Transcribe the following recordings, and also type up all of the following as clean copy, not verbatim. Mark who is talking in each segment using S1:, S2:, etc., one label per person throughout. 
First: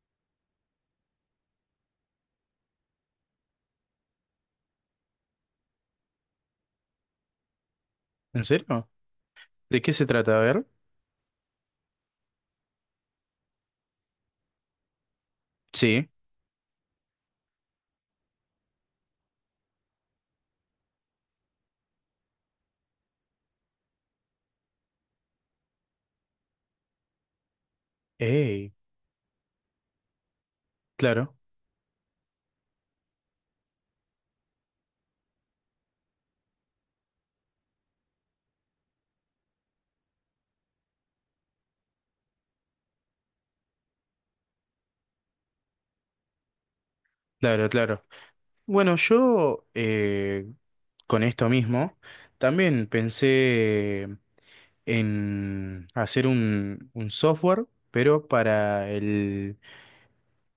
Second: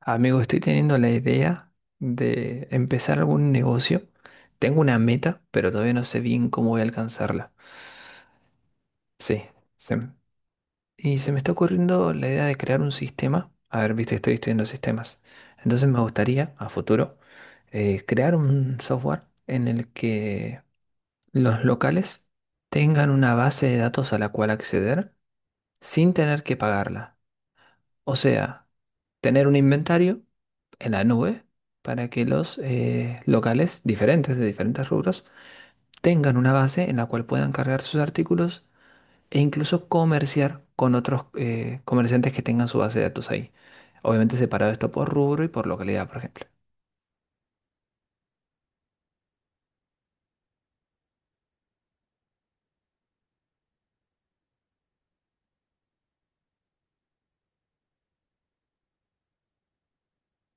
S1: Amigo, estoy teniendo la idea de empezar algún negocio. Tengo una meta, pero todavía no sé bien cómo voy a alcanzarla.
S2: ¿En serio?
S1: Sí,
S2: ¿De qué
S1: se
S2: se
S1: m-
S2: trata? A ver.
S1: y se me está ocurriendo la idea de crear un sistema. A ver, viste, estoy estudiando sistemas. Entonces me
S2: Sí.
S1: gustaría, a futuro, crear un software en el que los locales tengan una base de datos a la cual acceder sin tener que pagarla. O sea,
S2: Ey,
S1: tener un inventario en la
S2: claro,
S1: nube para que los locales diferentes de diferentes rubros tengan una base en la cual puedan cargar sus artículos e incluso comerciar con otros comerciantes que tengan su base de datos ahí. Obviamente separado esto por rubro y por localidad, por ejemplo.
S2: claro, claro. Bueno, yo con esto mismo también pensé en hacer un software, pero para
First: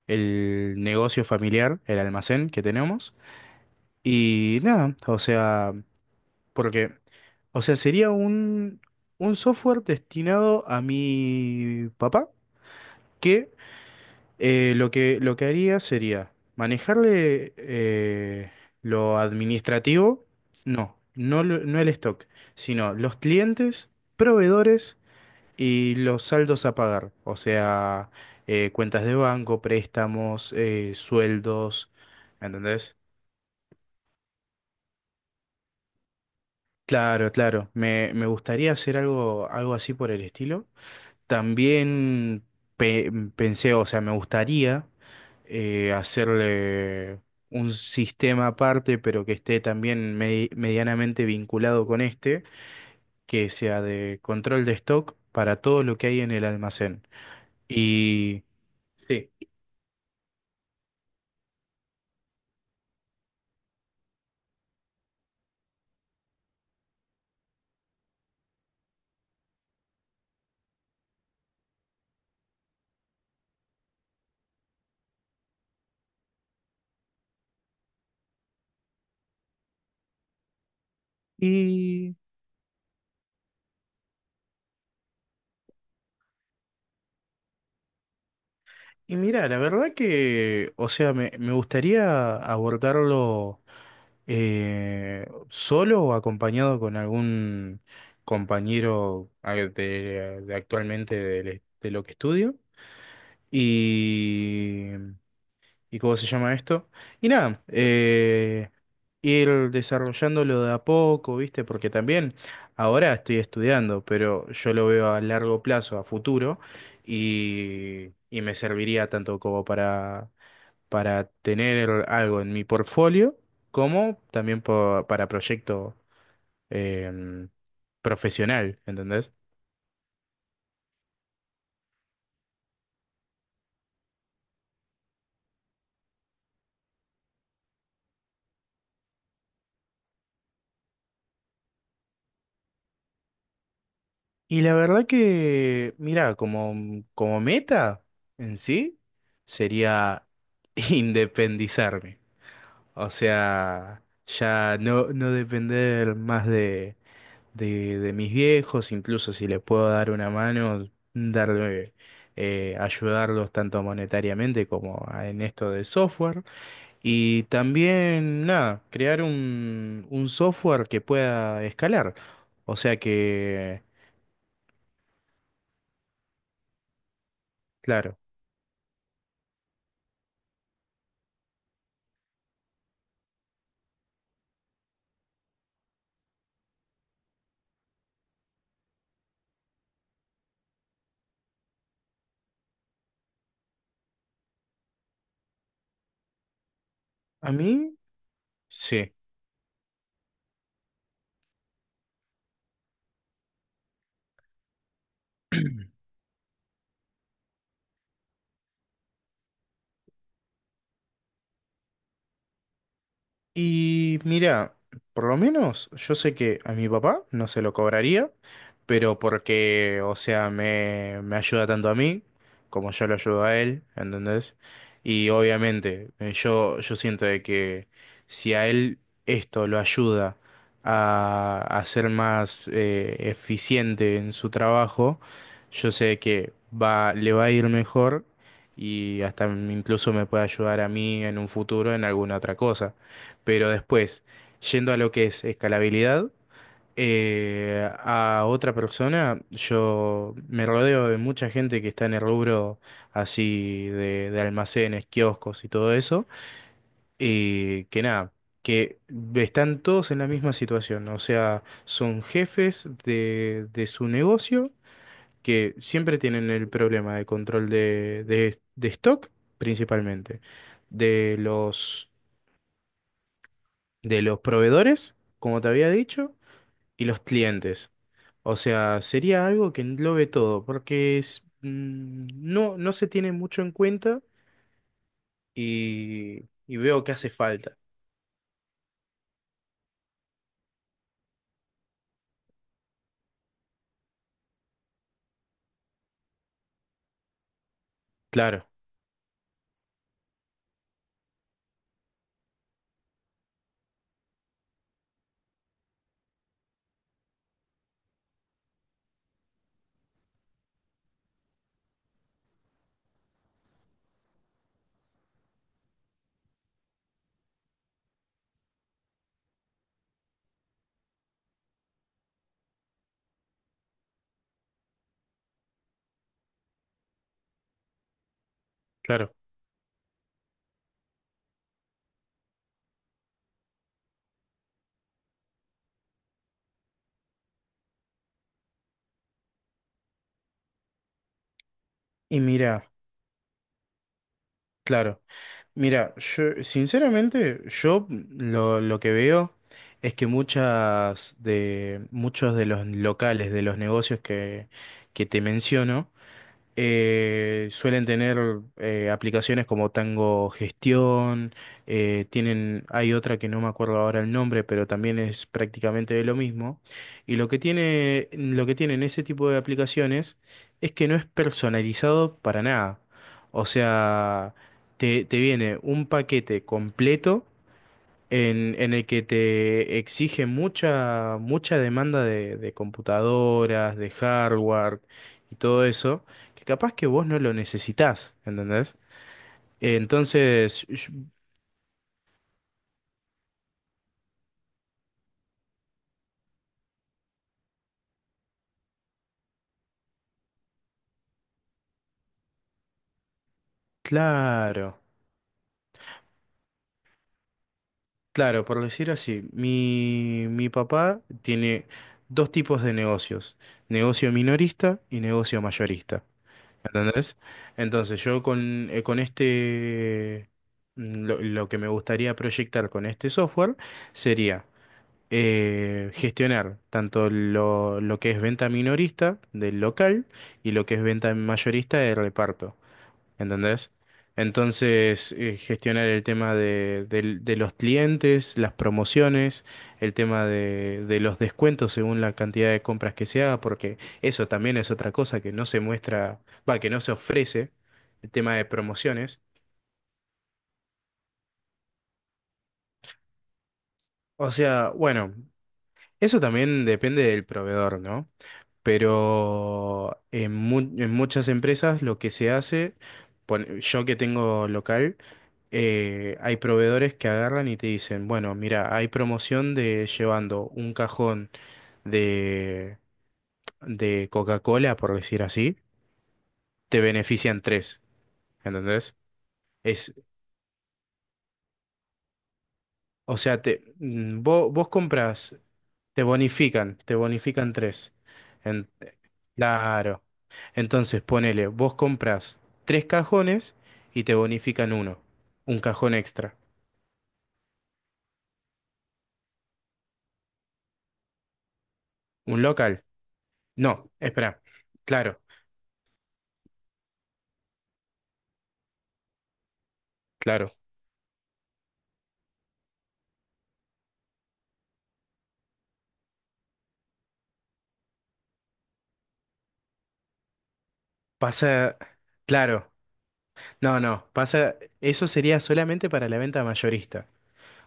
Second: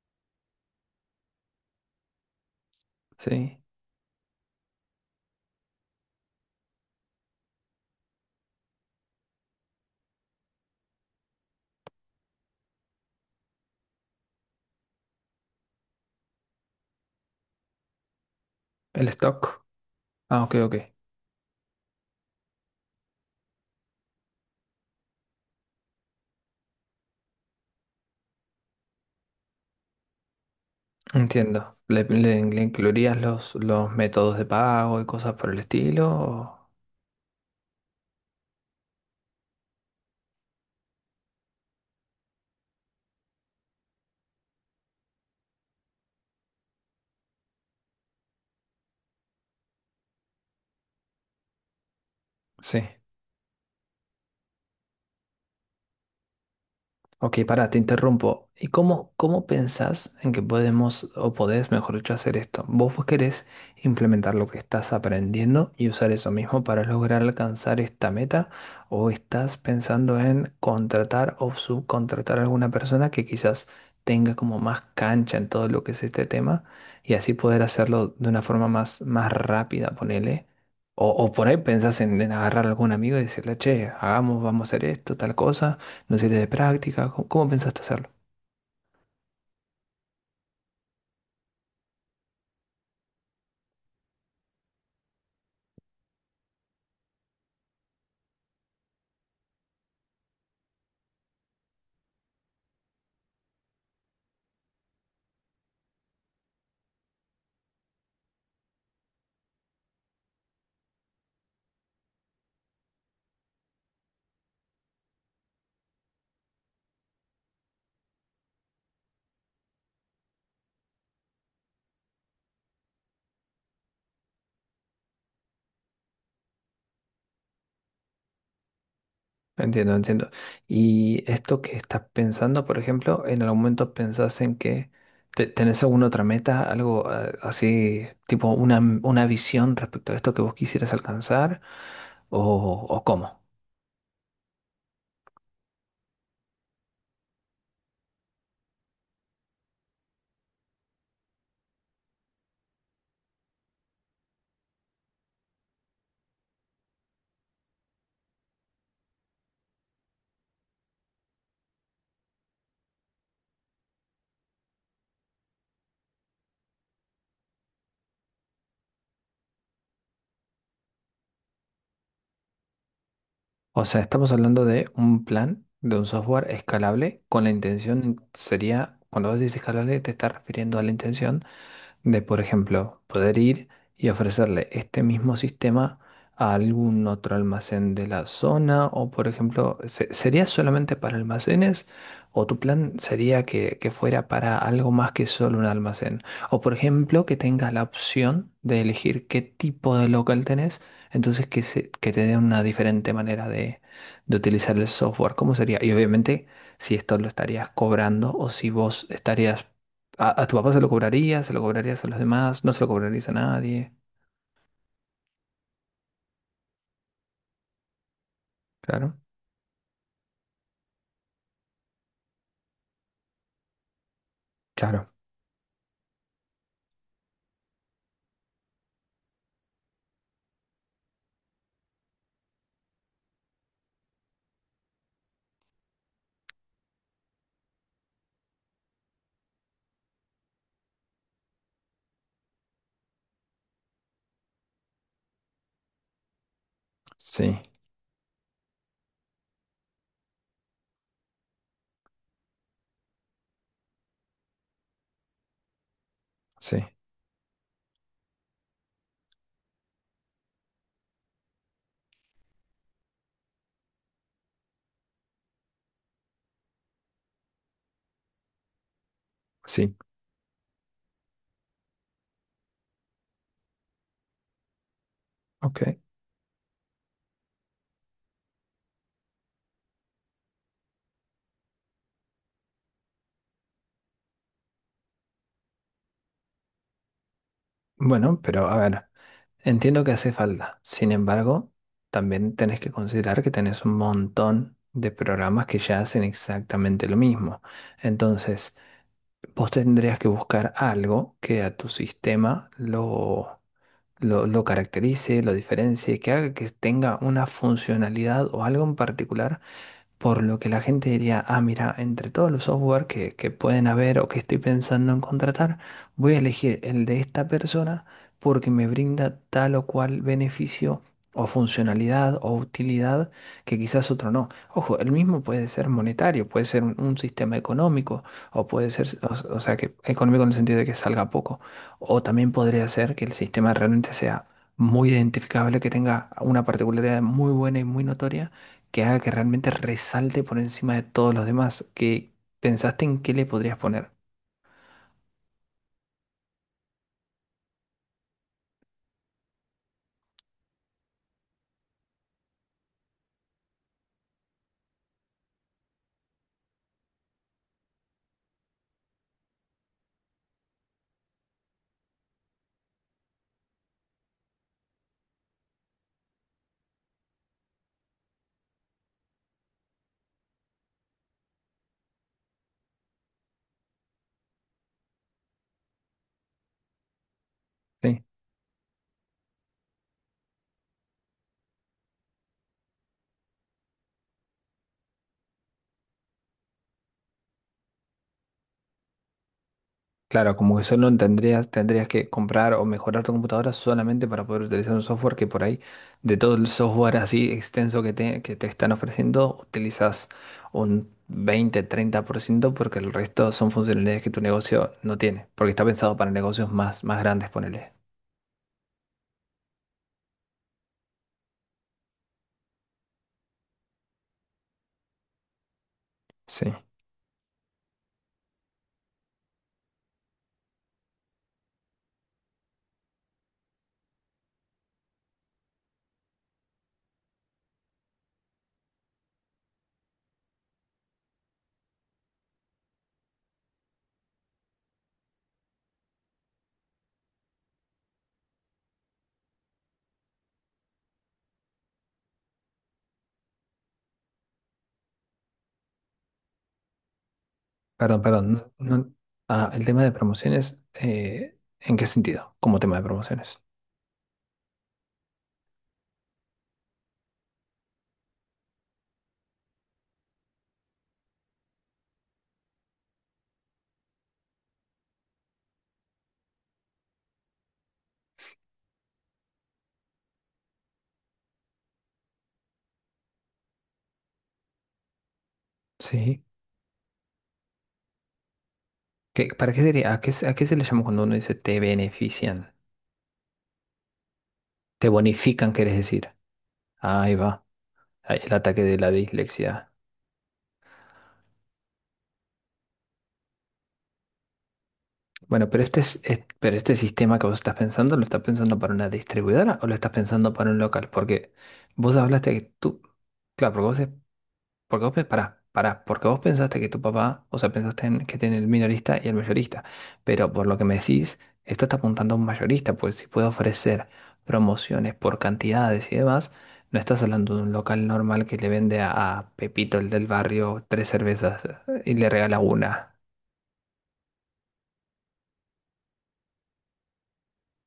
S2: el negocio familiar, el almacén que tenemos.
S1: Sí,
S2: Y nada, o sea, porque, o sea, sería un software destinado a mi papá. que lo que haría sería manejarle
S1: el
S2: lo
S1: stock.
S2: administrativo,
S1: Ah, ok, ok.
S2: no el stock, sino los clientes, proveedores y los saldos a pagar, o sea, cuentas de banco, préstamos,
S1: Entiendo.
S2: sueldos,
S1: ¿Le
S2: ¿entendés?
S1: incluirías los métodos de pago y cosas por el estilo?
S2: Claro, claro, me gustaría hacer algo así por el estilo. También pe- pensé, o sea, me gustaría hacerle un sistema aparte, pero que esté también medianamente vinculado con este,
S1: Sí.
S2: que sea de control de stock para todo lo que hay en el almacén.
S1: Ok, pará, te
S2: Y
S1: interrumpo. ¿Y cómo,
S2: sí.
S1: cómo pensás en que podemos, o podés, mejor dicho, hacer esto? Vos querés implementar lo que estás aprendiendo y usar eso mismo para lograr alcanzar esta meta, o estás pensando en contratar o subcontratar a alguna persona que quizás tenga como más cancha en todo lo que es este tema y así poder hacerlo de una forma más, más rápida, ponele. O por ahí pensás
S2: Y
S1: en agarrar a algún amigo y decirle, che, hagamos, vamos a hacer esto, tal cosa, una serie de prácticas. ¿Cómo, cómo pensaste hacerlo?
S2: mira, la verdad que, o sea, me gustaría abordarlo ¿solo o acompañado con algún compañero de actualmente de lo que estudio? Y ¿y cómo se llama esto? Y nada, ir desarrollándolo de a poco, ¿viste? Porque también ahora estoy estudiando, pero yo lo veo a largo plazo, a futuro, y me serviría tanto como para tener algo en mi portfolio, como también para proyecto em, profesional, ¿entendés?
S1: Entiendo, entiendo. Y esto que estás pensando, por ejemplo, ¿en algún momento pensás en que tenés alguna otra meta, algo así, tipo una visión respecto a esto que vos quisieras alcanzar? ¿O, o cómo?
S2: Y la verdad que, mira, como, como meta en sí, sería independizarme. O sea, ya no depender más de, de mis viejos, incluso si les puedo dar una mano, darle, ayudarlos tanto monetariamente como en esto de software. Y también, nada, crear un software que pueda escalar. O sea que,
S1: O sea, estamos hablando de un plan, de un software escalable, con la
S2: claro.
S1: intención, sería, cuando vos dices escalable, te estás refiriendo a la intención de, por ejemplo, poder ir y ofrecerle este mismo sistema a algún otro almacén de la zona o, por ejemplo, ¿sería solamente para almacenes o tu plan sería que fuera para algo más que solo un almacén? O, por ejemplo, que
S2: A
S1: tengas la
S2: mí.
S1: opción de
S2: Sí.
S1: elegir qué tipo de local tenés, entonces que, que te dé una diferente manera de utilizar el software. ¿Cómo sería? Y obviamente si esto lo estarías cobrando o si vos estarías ¿a, a tu papá se lo cobrarías? ¿Se lo cobrarías a los demás? ¿No se lo cobrarías a nadie?
S2: Y mira, por lo menos yo sé que a mi papá no se lo cobraría,
S1: Claro,
S2: pero porque, o sea, me ayuda tanto a mí como yo lo ayudo a él, ¿entendés?
S1: claro.
S2: Y obviamente, yo siento de que si a él esto lo ayuda a ser más eficiente en su trabajo, yo sé que va, le va a ir mejor y hasta incluso me puede ayudar a mí en un futuro en alguna otra cosa. Pero después, yendo a lo que es escalabilidad,
S1: Sí,
S2: a otra persona, yo me rodeo de mucha gente que está en el rubro así de almacenes, kioscos y todo eso,
S1: sí,
S2: y que nada, que están todos en la misma situación, o sea, son jefes de su negocio que siempre tienen el problema de control de, de stock
S1: sí.
S2: principalmente de los de los proveedores, como te había
S1: Ok.
S2: dicho, y los clientes. O sea, sería algo que englobe todo, porque es, mm, no se tiene mucho en cuenta y veo que hace falta.
S1: Bueno, pero a ver, entiendo que hace falta. Sin embargo, también tenés que considerar que tenés un montón de programas que ya hacen exactamente lo mismo.
S2: Claro,
S1: Entonces, vos tendrías que buscar algo que a tu sistema lo caracterice, lo diferencie, que haga que tenga una funcionalidad o algo en particular. Por lo que la gente diría, ah, mira, entre todos los software que pueden haber o que estoy pensando en contratar, voy a elegir el de esta persona porque me brinda tal o cual beneficio o funcionalidad o utilidad que quizás otro no. Ojo, el mismo puede ser monetario, puede ser un sistema económico o puede ser,
S2: claro.
S1: o sea, que económico en el sentido de que salga poco. O también podría ser que el sistema realmente sea muy identificable, que tenga una particularidad muy buena y muy notoria que haga que realmente resalte por encima de todos los demás. Que
S2: Y mira,
S1: pensaste en qué le podrías poner.
S2: claro, mira, yo sinceramente, lo que veo es que muchos de los locales, de los negocios que te menciono, suelen tener aplicaciones como Tango Gestión, tienen, hay otra que no me acuerdo ahora el nombre, pero también es prácticamente de lo mismo. Y lo que tienen ese tipo de aplicaciones es que no es personalizado para nada. O sea, te viene un paquete completo
S1: Sí.
S2: en el que te exige mucha demanda de computadoras, de hardware y todo eso, que capaz que vos no lo necesitás, ¿entendés?
S1: Claro, como que
S2: Entonces,
S1: solo
S2: yo-
S1: tendrías, tendrías que comprar o mejorar tu computadora solamente para poder utilizar un software que por ahí, de todo el software así extenso que te están ofreciendo, utilizas un 20 30% porque el resto son funcionalidades que tu negocio
S2: claro,
S1: no tiene, porque está pensado para negocios más, más grandes, ponele.
S2: claro, por decir así, mi papá tiene dos tipos de negocios, negocio minorista y negocio mayorista,
S1: Sí.
S2: ¿entendés? Entonces, con este, mm, lo que me gustaría proyectar con este software, sería gestionar tanto lo que es venta minorista del local y lo que es venta mayorista del reparto, ¿entendés? Entonces, gestionar el tema de los clientes, las promociones, el tema de los descuentos según la cantidad de compras que se haga, porque eso también es otra cosa que no se muestra, va, que no se ofrece,
S1: Perdón,
S2: el tema de
S1: perdón.
S2: promociones.
S1: Ah, el tema de promociones, ¿en qué sentido? Como tema de promociones.
S2: O sea, bueno, eso también depende del proveedor, ¿no? Pero en muchas empresas lo que se hace, yo que tengo local, hay proveedores que agarran y te dicen, bueno, mira, hay promoción de llevando un cajón de, de Coca-Cola, por decir así,
S1: Sí.
S2: te benefician tres, ¿entendés?
S1: ¿Qué, para qué sería?
S2: Es,
S1: ¿A qué, a qué se le llama cuando uno dice te benefician?
S2: o sea, vos
S1: Te
S2: compras,
S1: bonifican, quieres decir.
S2: te
S1: Ahí va.
S2: bonifican tres.
S1: Ahí el ataque
S2: En
S1: de la dislexia.
S2: claro. Entonces, ponele, vos compras tres cajones y te bonifican uno,
S1: Bueno,
S2: un
S1: pero este,
S2: cajón
S1: es,
S2: extra,
S1: pero este sistema que vos estás pensando, ¿lo estás pensando para una distribuidora o lo estás pensando para un local? Porque vos hablaste que
S2: un
S1: tú,
S2: local.
S1: claro, porque vos
S2: No, espera,
S1: porque vos,
S2: claro,
S1: pará, pará, porque vos pensaste que tu papá, o sea, pensaste en, que tiene el minorista y el mayorista, pero por
S2: claro,
S1: lo que me decís, esto está apuntando a un mayorista, pues si puede ofrecer promociones por cantidades y demás, no estás hablando de un local normal que le vende a Pepito, el del barrio, tres cervezas
S2: pasa,
S1: y le regala
S2: claro,
S1: una.
S2: no, no, pasa, eso sería solamente para la venta mayorista.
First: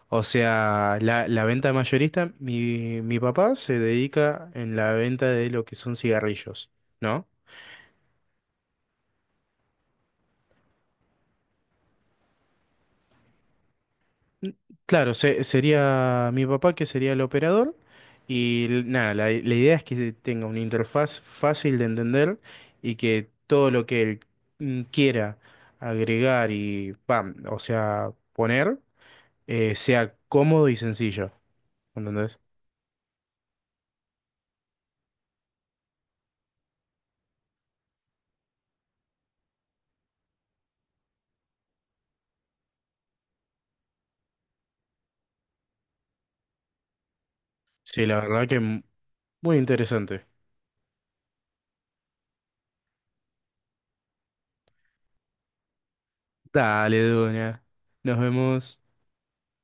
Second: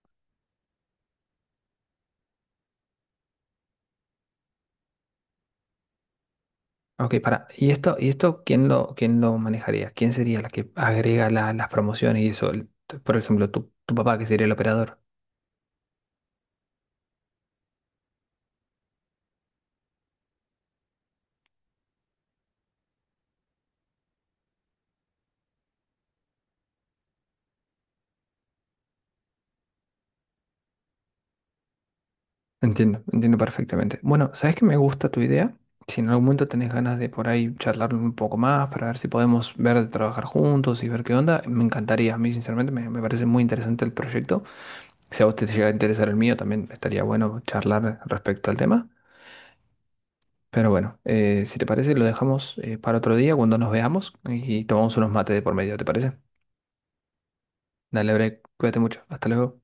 S2: O sea, la venta mayorista, mi papá se dedica en la venta de lo que son cigarrillos,
S1: Ok,
S2: ¿no?
S1: pará, y esto quién lo manejaría? ¿Quién sería la que agrega las promociones y eso? El- por ejemplo, tu papá, que sería el operador.
S2: Claro, sería mi papá que sería el operador nada, la idea es que tenga una interfaz fácil de entender y que todo lo que él mm, quiera agregar y pam, o sea, poner sea cómodo y sencillo, ¿entendés?
S1: Entiendo, entiendo perfectamente. Bueno, ¿sabes que me gusta tu idea? Si en algún momento tenés ganas de por ahí charlar un poco más para ver si podemos ver de trabajar juntos y ver qué onda, me encantaría. A mí, sinceramente, me parece muy interesante el proyecto. Si a vos te llega a interesar el mío, también estaría bueno charlar
S2: Sí, la verdad
S1: respecto
S2: que
S1: al tema.
S2: muy interesante.
S1: Pero bueno, si te parece, lo dejamos para otro día cuando nos veamos y tomamos unos mates de por medio, ¿te parece?
S2: Dale, Duña,
S1: Dale,
S2: nos
S1: Bre,
S2: vemos.
S1: cuídate mucho. Hasta luego.